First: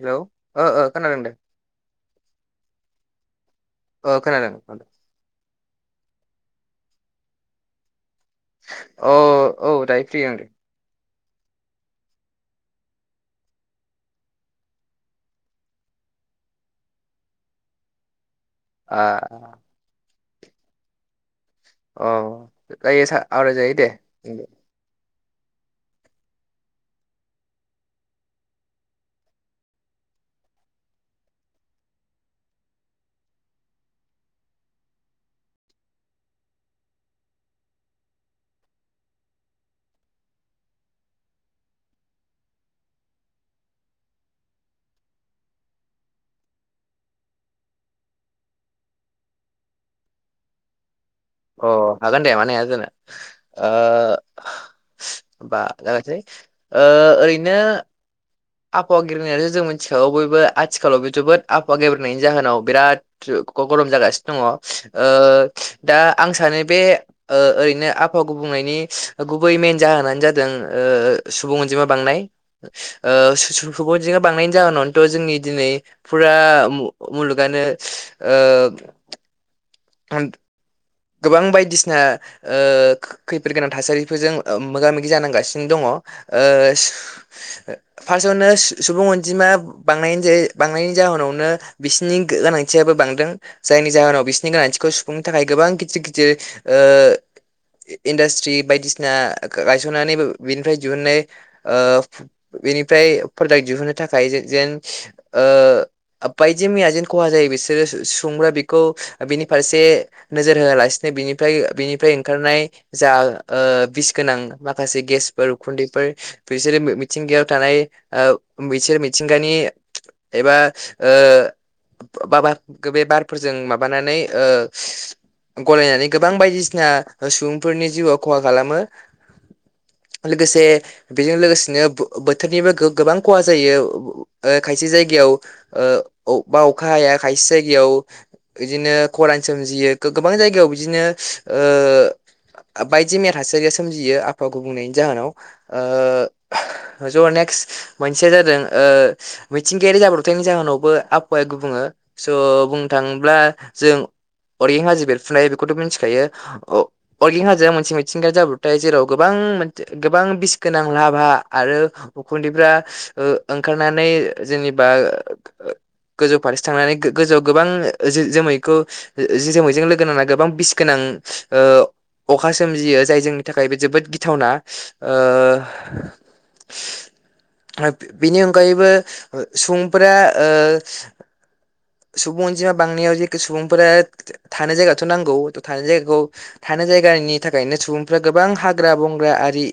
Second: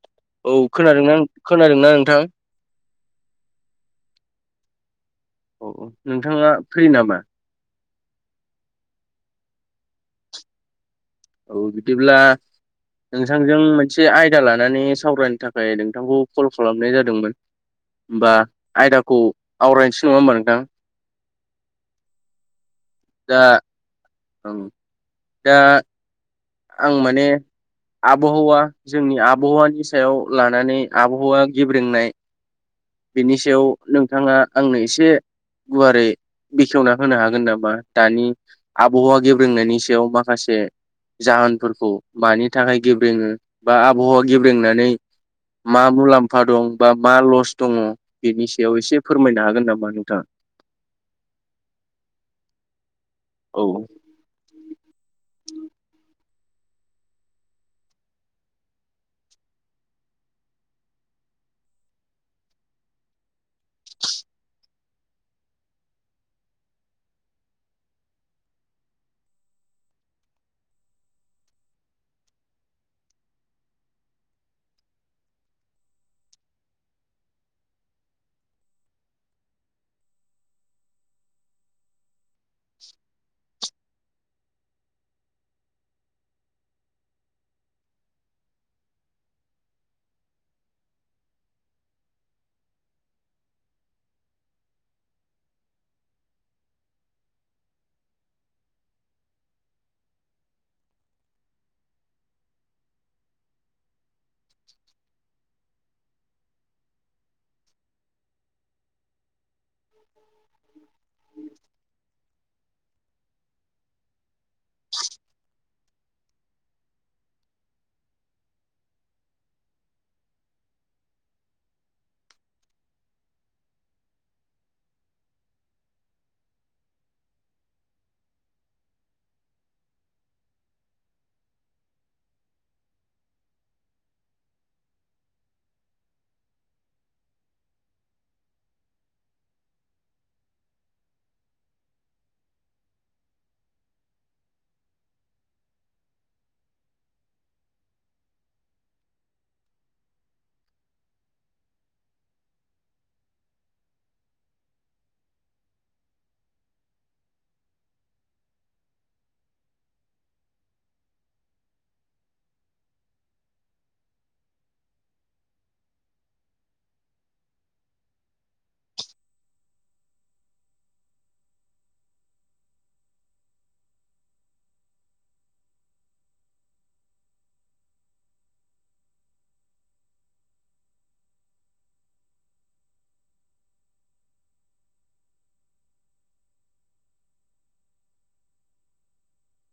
Hello औ ओ ओ खोनादोंना खोनादों दे खोनादोंना नोंथां? ओ खोनादों नोंथाङा फ्रि नामा? अ औ दायो फ्रि ओं औ बिदिब्ला नोंथांजों मोनसे आयदा लानानै सावरायनो थाखाय नोंथांखौ कल खालामनाय जादोंमोन होमबा आ आयदाखौ आवरायसै नङा होमबा नोंथां? अ जायो सा दा आवराय जायो दे ओं दा आं माने आबहावा जोंनि आबहावानि सायाव लानानै आबहावा गेब्रेंनाय बेनि सायाव नोंथाङा आंनो एसे गुवारै बेखेवना होनो हागोन नामा दानि आबहावा गेब्रोंनायनि सायाव माखासे जाहोनफोरखौ मानि थाखाय गेब्रेङो बा आबहावा गेब्रेंनानै मा मुलाम्फा दं बा मा लस दङ बेनि सायाव एसे फोरमायनो हागोन नामा नोंथाङा? अ हागोन दे मानो हाया जानो औ ओ होमबा जागायसै ओ ओरैनो आबहावा गब्रेंनायाथ जों मिथिखागौ बयबो आथिखालावबे जोबोद आबहावा गब्रेंनायनि जाहोनाव बिराद जु ग-गरम जागासिनो दङ ओ दा आं सानो बे ओ ओरैनो आबहावा गुबुं नायनि गुबै मेन जाहोनानो जादों ओ सुबुं अनजिमा बांनाय ओ सु-सुबुं अनजिमा बांनायनि जाहोनावनोथ' जोंनि दिनै फुरा मु-मुलुगानो ओ गोबां बायदिसिना ओ खै फोद गोनां थासारिफोरजों ओ मोगा मोगि जानांगासिनो दङ ओ फासावनो ओ सु सुबुं अनजिमा बांनायनि जे बांनायनि जाहोनावनो बिसिनि गोनांथियाबो बांदों। जायनि जाहोनाव बिसिनि गोनांथिखौ सुफुंनो थाखाय गोबां गिदिर गिदिर ओ‌ इन्डास्ट्रि बायदिसिना गायसननानै बे बेनिफ्राय दिहुन्नाय ओ बेनिफ्राय प्रडाक्ट दिहुननो थाखाय जेन ओ बायदि मैया जेन खहा जायो बिसोरो सु सुंग्रा बेखौ बिनि फारसे नोजोर होआलासेनो बेनिफ्राय बेनिफ्राय ओंखारनाय जा ओ बिस गोनां माखासे गेसफोर खुन्दैफोर बिसोरो मिथिंगायाव थानाय ओ बिसोर मिथिंगानि एबा ओ बाबा बे बारफोरजों माबानानै ओ गलायनानै गोबां बायदिसिना सुबुंफोरनि जिउआव खहा खालामो। लोगोसे बेजों लोगोसेनो बो बोथोरनिबो गो गोबां खहा जायो ओ खायसे जायगायाव औ ओ अबबा अखा हाया खायसे जायगायाव बिदिनो खरान सोमजियो। गो गोबां जायगायाव बिदिनो ओ बायदि मैया थासारिया सोमजियो आफावा गुबुंनायनि जाहोनाव ओ ज' अनेक मोनसेया जादों ओ मिथिंगायारि जाब्रथायनि जाहोनावबो आबहावाया गुबुङो स ओ बुंनो थाङोब्ला जों अरगें हाजो बेरफ्रुनाय बेखौथ' मिथिखायो अ अरगें हाजोआ मोनसे मिथिंगायारि जाब्रथाय जेराव गोबां गोबां बिस गोनां लाभा आरो उखुन्दैफ्रा ओ ओंखारनानै [unintelligible] जेनेबा गोजौ फारसे थांनानै गोजौआव गोबां जों जोमैखौ जो जोमैजों लोगो नांना गोबां बिस गोनां ओ अखा सोमजियो जाय जोंनि थाखाय बे जोबोद गिथावना [unintelligible] बिनि अनगायैबो सुबुंफोरा ओ सुबुं अनजिमा बांनायाव जेखो सुबुंफोरा थानाय जायगाथ' नांगौ थानाय जायगाखौ थानाय जायगानि थाखायनो सुबुंफ्रा गोबां हाग्रा बं संग्रा आरि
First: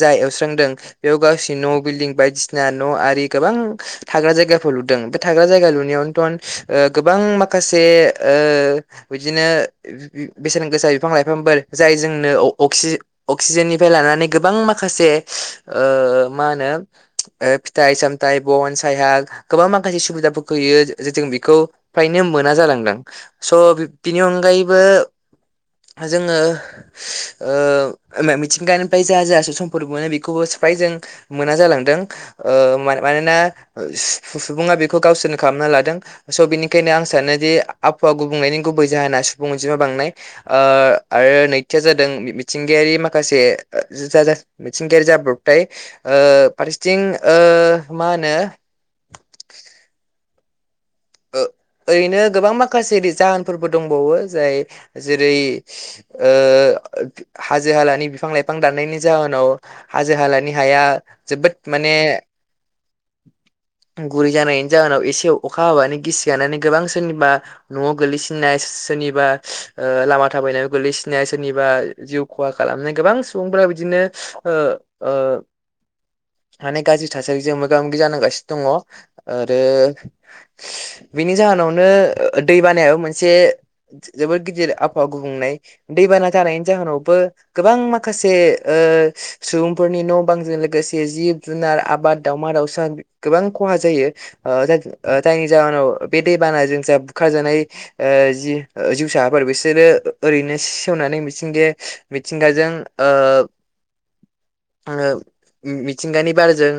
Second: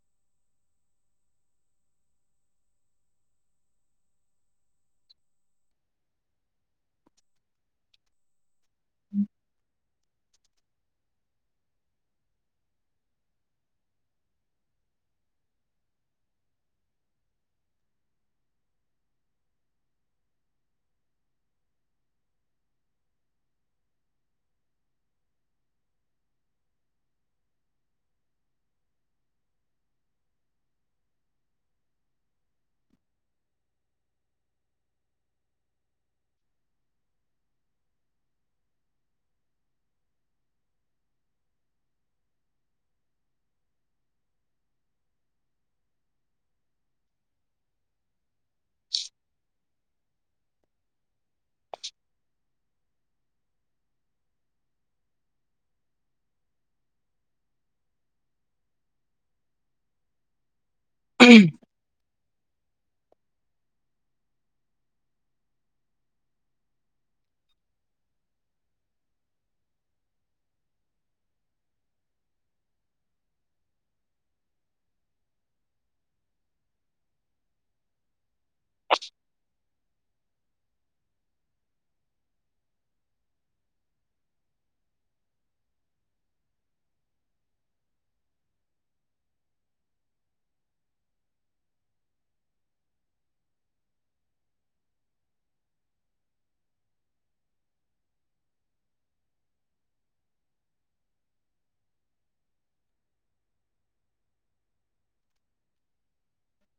जा एवस्रांदों बेयाव गावसिनि न' बिल्डिं बायदिसिना न आरि गोबां थाग्रा जायगाफोर लुदों बे थाग्रा जायगा लुनायावनोथ' गोबां माखासे ओ बिदिनो बेसेन गोसा बिफां लाइफांफोर जाय जोंनो अक्सिजेननिफ्राय लानानै गोबां माखासे माखासे ओ मा होनो ओ फिथाइ सामथाइ बन सायहाग गोबां माखासे सुबिदाफोरखौ होयो जों बेखौ फ्रायनो मोना जालांदों स बिनि अनगायैबो जोङो ओ मिथिंगानिफ्राय जा जा सो सम्पद मोनो बेखौबो स फ्राय जों मोना जालांदों ओ मानोना सुबुङा बेखौ गावसोरनो खालाम लादों स बेनिखायनो आं सानो दि आब हावा गुबुंनायनि गुबै जाहोना सुबुं अनजिमा बांनाय ओ आरो नैथिया जादों मिथिंगायारि माखासे मिथिंगायारि जाब्रबथाय फारसेथिं ओ मा होनो [unintelligible] औ ओरैनो गोबां माखासे जाहोनफोरबो दंबावो जाय जेरै ओ हाजो हालानि बिफां लाइफां दाननायनि जाहोनाव हाजो हालानि हिया जोबोद माने गुरै जानायनि जाहोनाव एसे अखा हाबानि गिसि गानानै गोबां सोरनिबा न'आव गोग्लैसिननाय सोरनिबा ओ लामा थाबायनाय गोल्लैसिननाय सोरनिबा जिउ खहा खालामनाय गोबां सुबुंफोरा बिदिनो हो ओ माने गाज्रि थासारिजों मो मोगा मोगि जानांगासिनो दङ आरो बिनि जाहोनावनो दै बाना माने माबा मोनसे जोबोद गिदिर आबहावा गुबुंनाय दैबाना जानायनि जाहोनावबो गोबां गोबां माखासे ओ सुबुंफोरनि न' बांजों लोगोसे जिब जुनार आबाद दावमा दावउ सा गोबां खहा जायो ओ जाज ओ जायनि जाहोनाव बे दैबाना जों जा बुखार जानाय ओ जि ओ जिउसाफोर बिसोरो ओ-ओरैनो सेवनानै मिथिंगाया मिथिंगाजो ओं ओ ओंओ मि-मिथिंगानि बारजों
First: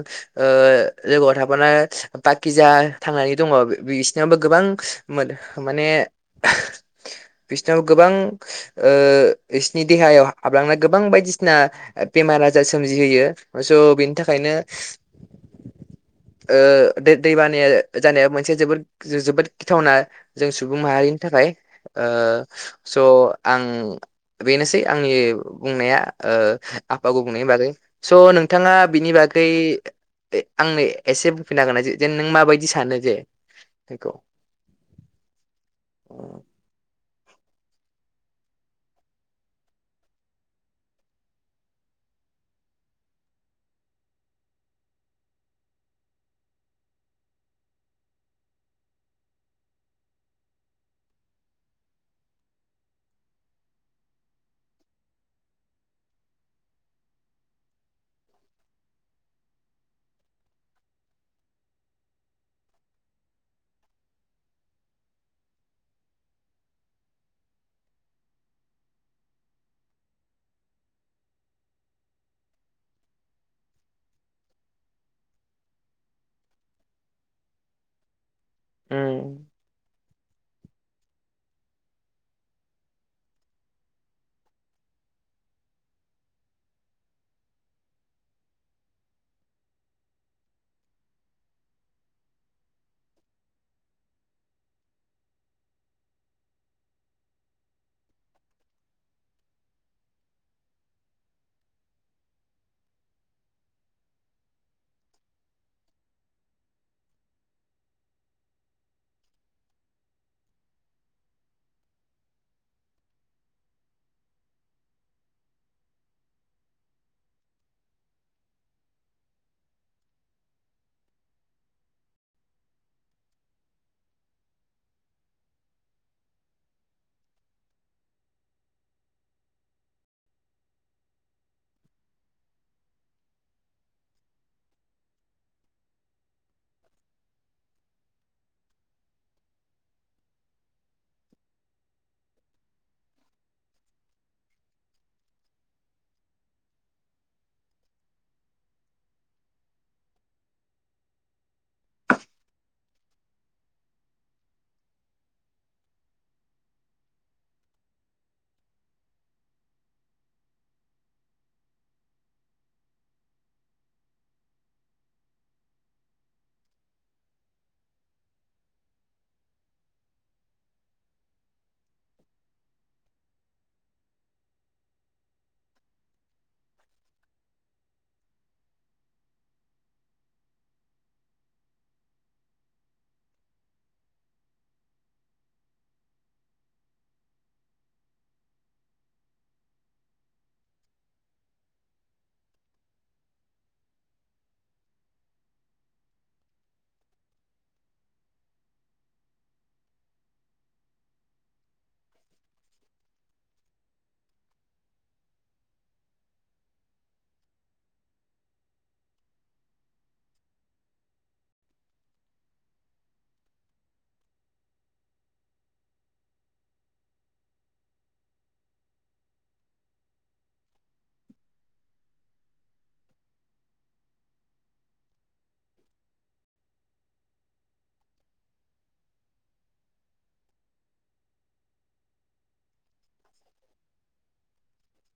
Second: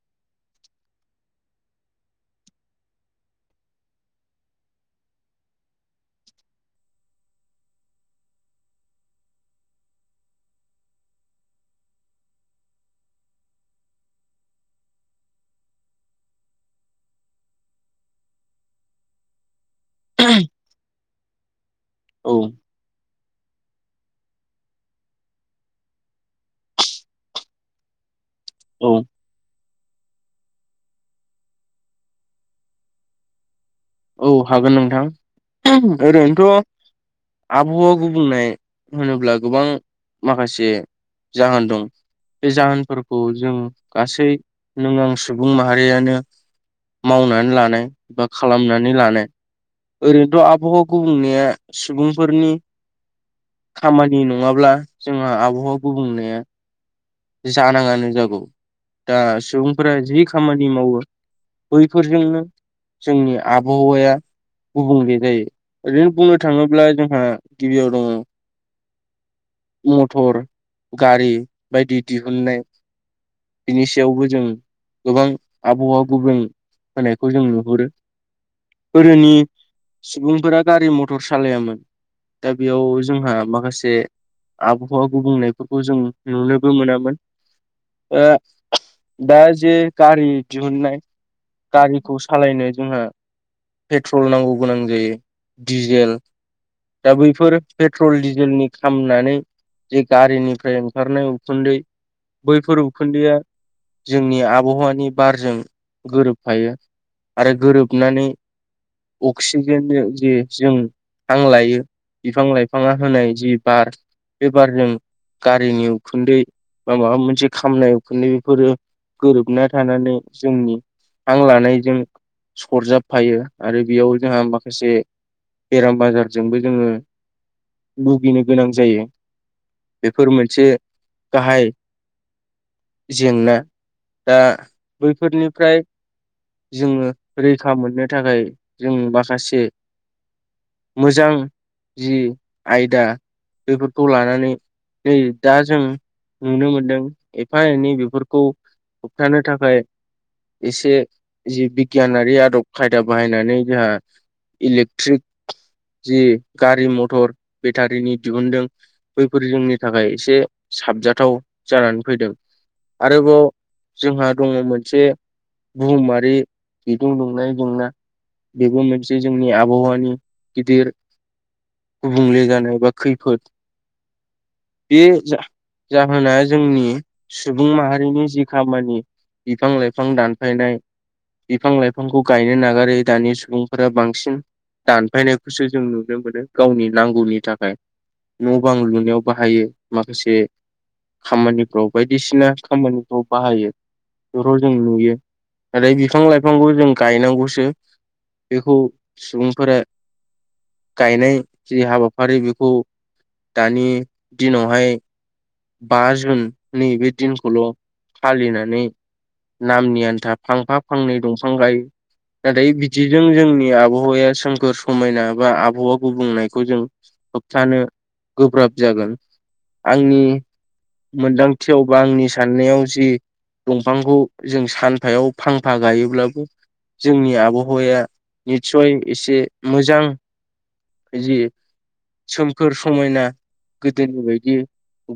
ओ लोगोआव थाफानाय बाकिजा थांनानै दंङ बि-बिसनावबो गोबां मोन-माने [unintelligible] बिसनाव गोबां ओ बिसनि देहायाव हा-हाबलांनाय गोबां बायदिसिना ओ बेमार आजार सोमजिहोयो स बेनि थाखायनो ओ दो-दैबानाया जानाया मोनसे जोबोद जोबोद गिथावना जों सुबुं माहारिनि थाखाय औ हाय ओ स आं बेनोसै आंनि बुंनाया ओ आफाखौ बुंनायनि बागै स' नों थांआ औ बिनि बागै ए आंनो एसे बुंफिना होनाय जे-जेन नों माबायदि सानो जे बेखौ औ हागोन नोंथां ओम उम ओरैनोथ' आबुहाआव गुबुंनाय होनोब्ला गोबां माखासे जाहोन दं बे जाहोनफोरखौ जों गासै नों आं सुबुं माहारियानो मावनानो लानो बा खालाम ना नै लानो ओरैनोथ आबुबो बुंनेया सुबुंफोरनि खामानि नंङाब्ला जोंहा आबहुबो गुबुंनाया जानाङानो जागौ दा सुबुंफोरा जि खामानि मावो बैफोरनिनो जोंनि आबुहुवाया गुबुंले जायो ओरैनो बुंओ थाङोब्ला जोंहा गिबियाव दङो मथर गारि बायदि दिहुननाय बिनि सायावबो जों गोबां आबुवा गुबुं होनायखौ जों नुहुरो। गोदोनि उम सुबुंफोरा गारि मथर सालेयामोन दा बेयाव जोंहा माखासे आबहुवा गुबुंनायफोरखौ जों नुनोबो मोनामोन ओआ दा जे गारि दिहुननाय गारिखौ सालायनो जोंहा पेट्रल नांगौ गोनां जायो दिडिजेल दा बैफोर पेट्रल डिजेलनि खामनानै जेबारिनिफ्राय ओंखारनाय उखुन्दै बैफोर उखोनन्दैआ जोंनि आब'हुवानि बारजों गोरोब फायो। आरो गोरोबनानै अक्सिजेनजों जे जों हां लायो बिफां लाइफाङा होनाय जि बार बे बारजों गारिनि उखुदै बा माबा मोनसे खामनाय उखुन्दै फोरनि गोरोबना थानानै जोंनि हां लानायजों सरजाबफायो आरो बेयाव जोंहा माखासे बेराम आजारजोंबो जोङो बुगिनो गोनां जायो बेफोर मोनसे गाहाय जेंना दा बैफोरनिफ्राय जोङो रैखा मोननो थाखाय जों माखासे मोजां जि आयदा बेफोरखौ लानानै नै दा जों नुनो मोनदों एफा एनै बेफोरखौ होबथानो थाखाय एसे जि बिगियानारि आदब खायदा बाहायनानै जोहा इलेक्ट्रिक जि गारि मथर बेटारिनि दिहुनदों बैफोर जोंनि थाखाय एसे साबजाथाव जानानै फैदों। आरोबाव जोंहा दङ मोनसे बुहुमारि बिदुं दुंनाय जेंना बेबो मोनसे जोंनि आबहावानि गिदिर गुबुंले जानाय बा खैफोद बे जा जाहोना जोंनि सुबुं माहारिनि जि खामानि। बिफां लाइफां दानफायनाय बिफां लाइफांखौ गायनो नागारै दानि सुबुंफोरा बांसिन दानफायनायखौसो जों नुनो मोनो गावनि नांगौनि थाखाय। न' बां लुनायाव बाहायो माखासे खामानिफ्राव बायदिसिना खामानिफ्राव बाहायो। [inaudible] जों नुयो नाथाय बिफां लाइफांखौ जों गायनांगौसो। बेखौ सुबुंफोरा गायनाय जि हाबाफारि खौ दानि दिनावहाय बा जुननि बे दिनखौल' फालिनानै। नामनि आन्था फांफा फांनै दंफां गायो। नाथाय बिदिजों जोंनि आबहावाया सोमखोर समायना बा आबहावा गुबुंनायखौ जों होबथानो गोब्राब जागोन आंनि मोनदांथियाव बा आंनि साननायाव जि दंफांखौ जों सानफायाव फांफा गायोब्लाबो जोंनि आबहावाया निस्सय एसे मोजां जि सोमखोर समायना गोदोनि बायदि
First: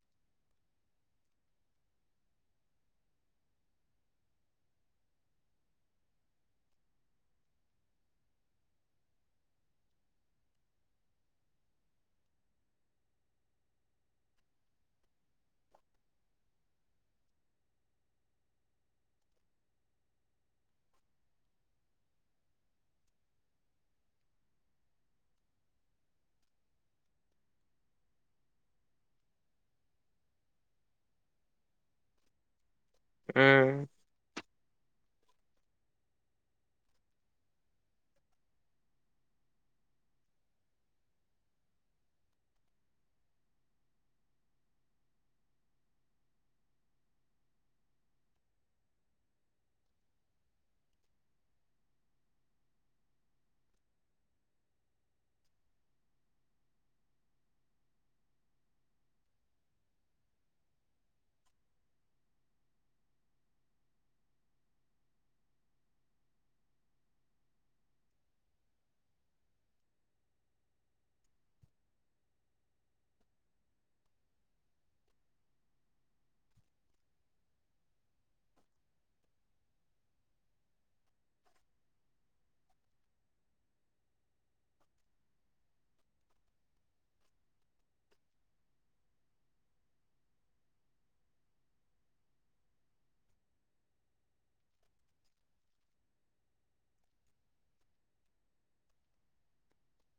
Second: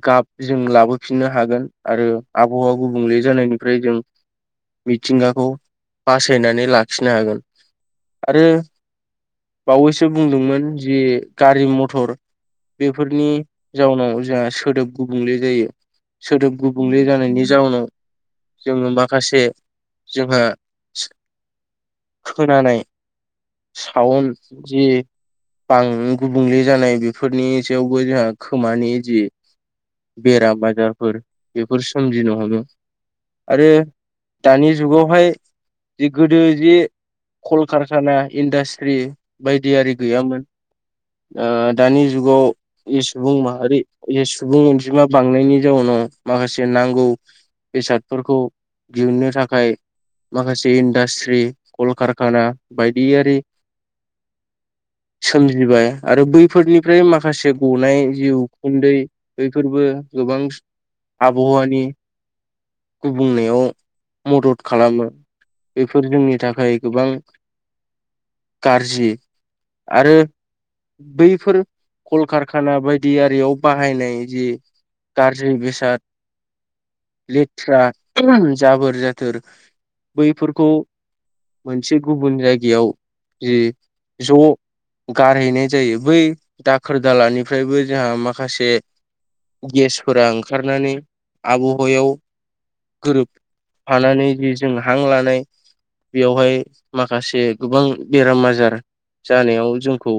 गाब जों लाबोफिननो हागोन आरो आबहावा गुबुंले जानायनिफ्राय जों मिथिंगाखौ बासायनानै लाखिनो हागोन आरो। बावैसो बुंदोंमोन जि गारि मथर। बेफोरनि जाउनाव जोंहा सोदोब गुबुंले जायो। सोदोब गुबुंले जानायनि जाउनाव जोंङो माखासे जोंहा खोनानाय साउन जि बां गुबुंले जानाय बेफोरनि सायावबो जोंहा खोमानि जि बेराम आजारफोर बेफोर सोमजिनो हमो। आरो दानि जुगावहाय जि गोदो जि कलकारखाना इन्डास्ट्रि बायदि आरि गैयामोन। ओ दानि जुगाव इ सुबुं माहारि इ सुबुं अनजिमा बांनायनि जाउनाव माखासे नांगौ बेसादफोरखौ दिहुननो थाखाय माखासे इन्डास्रि कलखारखाना बायदियारि [inaudible] सोमजिबाय आरो बैफोरनिफ्राय माखासे गनाय जि उखुन्दै बे फोरबो गोबां आबहावानि गुबुंनायाव मदद खालामो। बेफोर जोंनि थाखाय गोबां गारजि आरो बैफोर कलकारखाना बायदि आरियाव बाहायनाय जि गारजि बेसाद लेथ्रा जाबोर जाथोर बैफोरखौ मोनसे गुबुन जायगायाव जि ज' गारहैनाय जायो। बै दाखोर दालानिफ्रायबो जोंहा माखासे गेसफोरा ओंखारनानै आबाहावायाव गोरोबफानानै जि जों हां लानाय बेवहाय माखासे गोबां बेराम आजार जानायाव जोंखौ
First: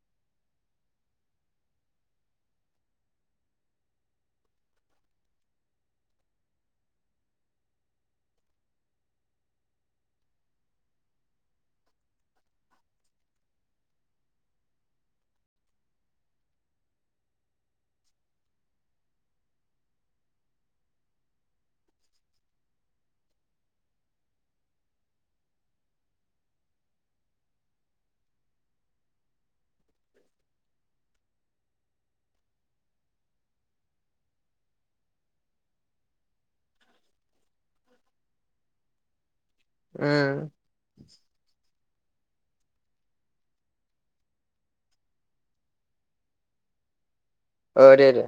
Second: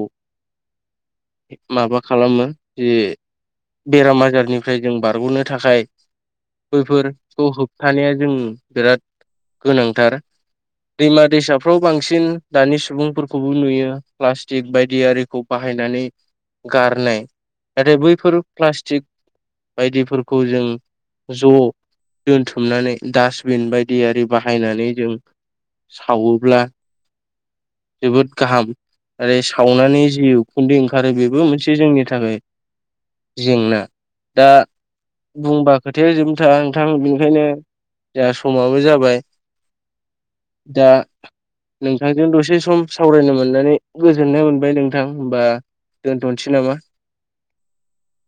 माबा खालामो जे बेराम आजारनिफ्राय जों बारग'नो थाखाय बैफोरखौ होबथानाया जों बिराद गोनांथार दैमा-दैसाफ्राव बांसिन दानि सुबुंफोरखौबो नुयो प्लास्टिक बायदि आरिखौ बाहाय बाहायनानै गारनाय नाथाय बैफोर प्लास्टिक बायदिफोरखौ जों ज' दोनथुमनानै डास्टबिन बायदि आरि बाहायनानै जों सावोब्ला जोबोद गाहाम आरो सावनानै जि उखुन्दै ओंखारो बेबो मोनसे जोंनि थाखाय जेंना दा बुंबा खोथाया जोबनो था नोंथां बेनिखायनो दा समाबो जाबाय उम दा नोंथांजों दसे सम सावरायनो मोननानै गोजोननाय मोनबाय नोंथां होमबा दोनथ'नोसै नामा ओ दे दे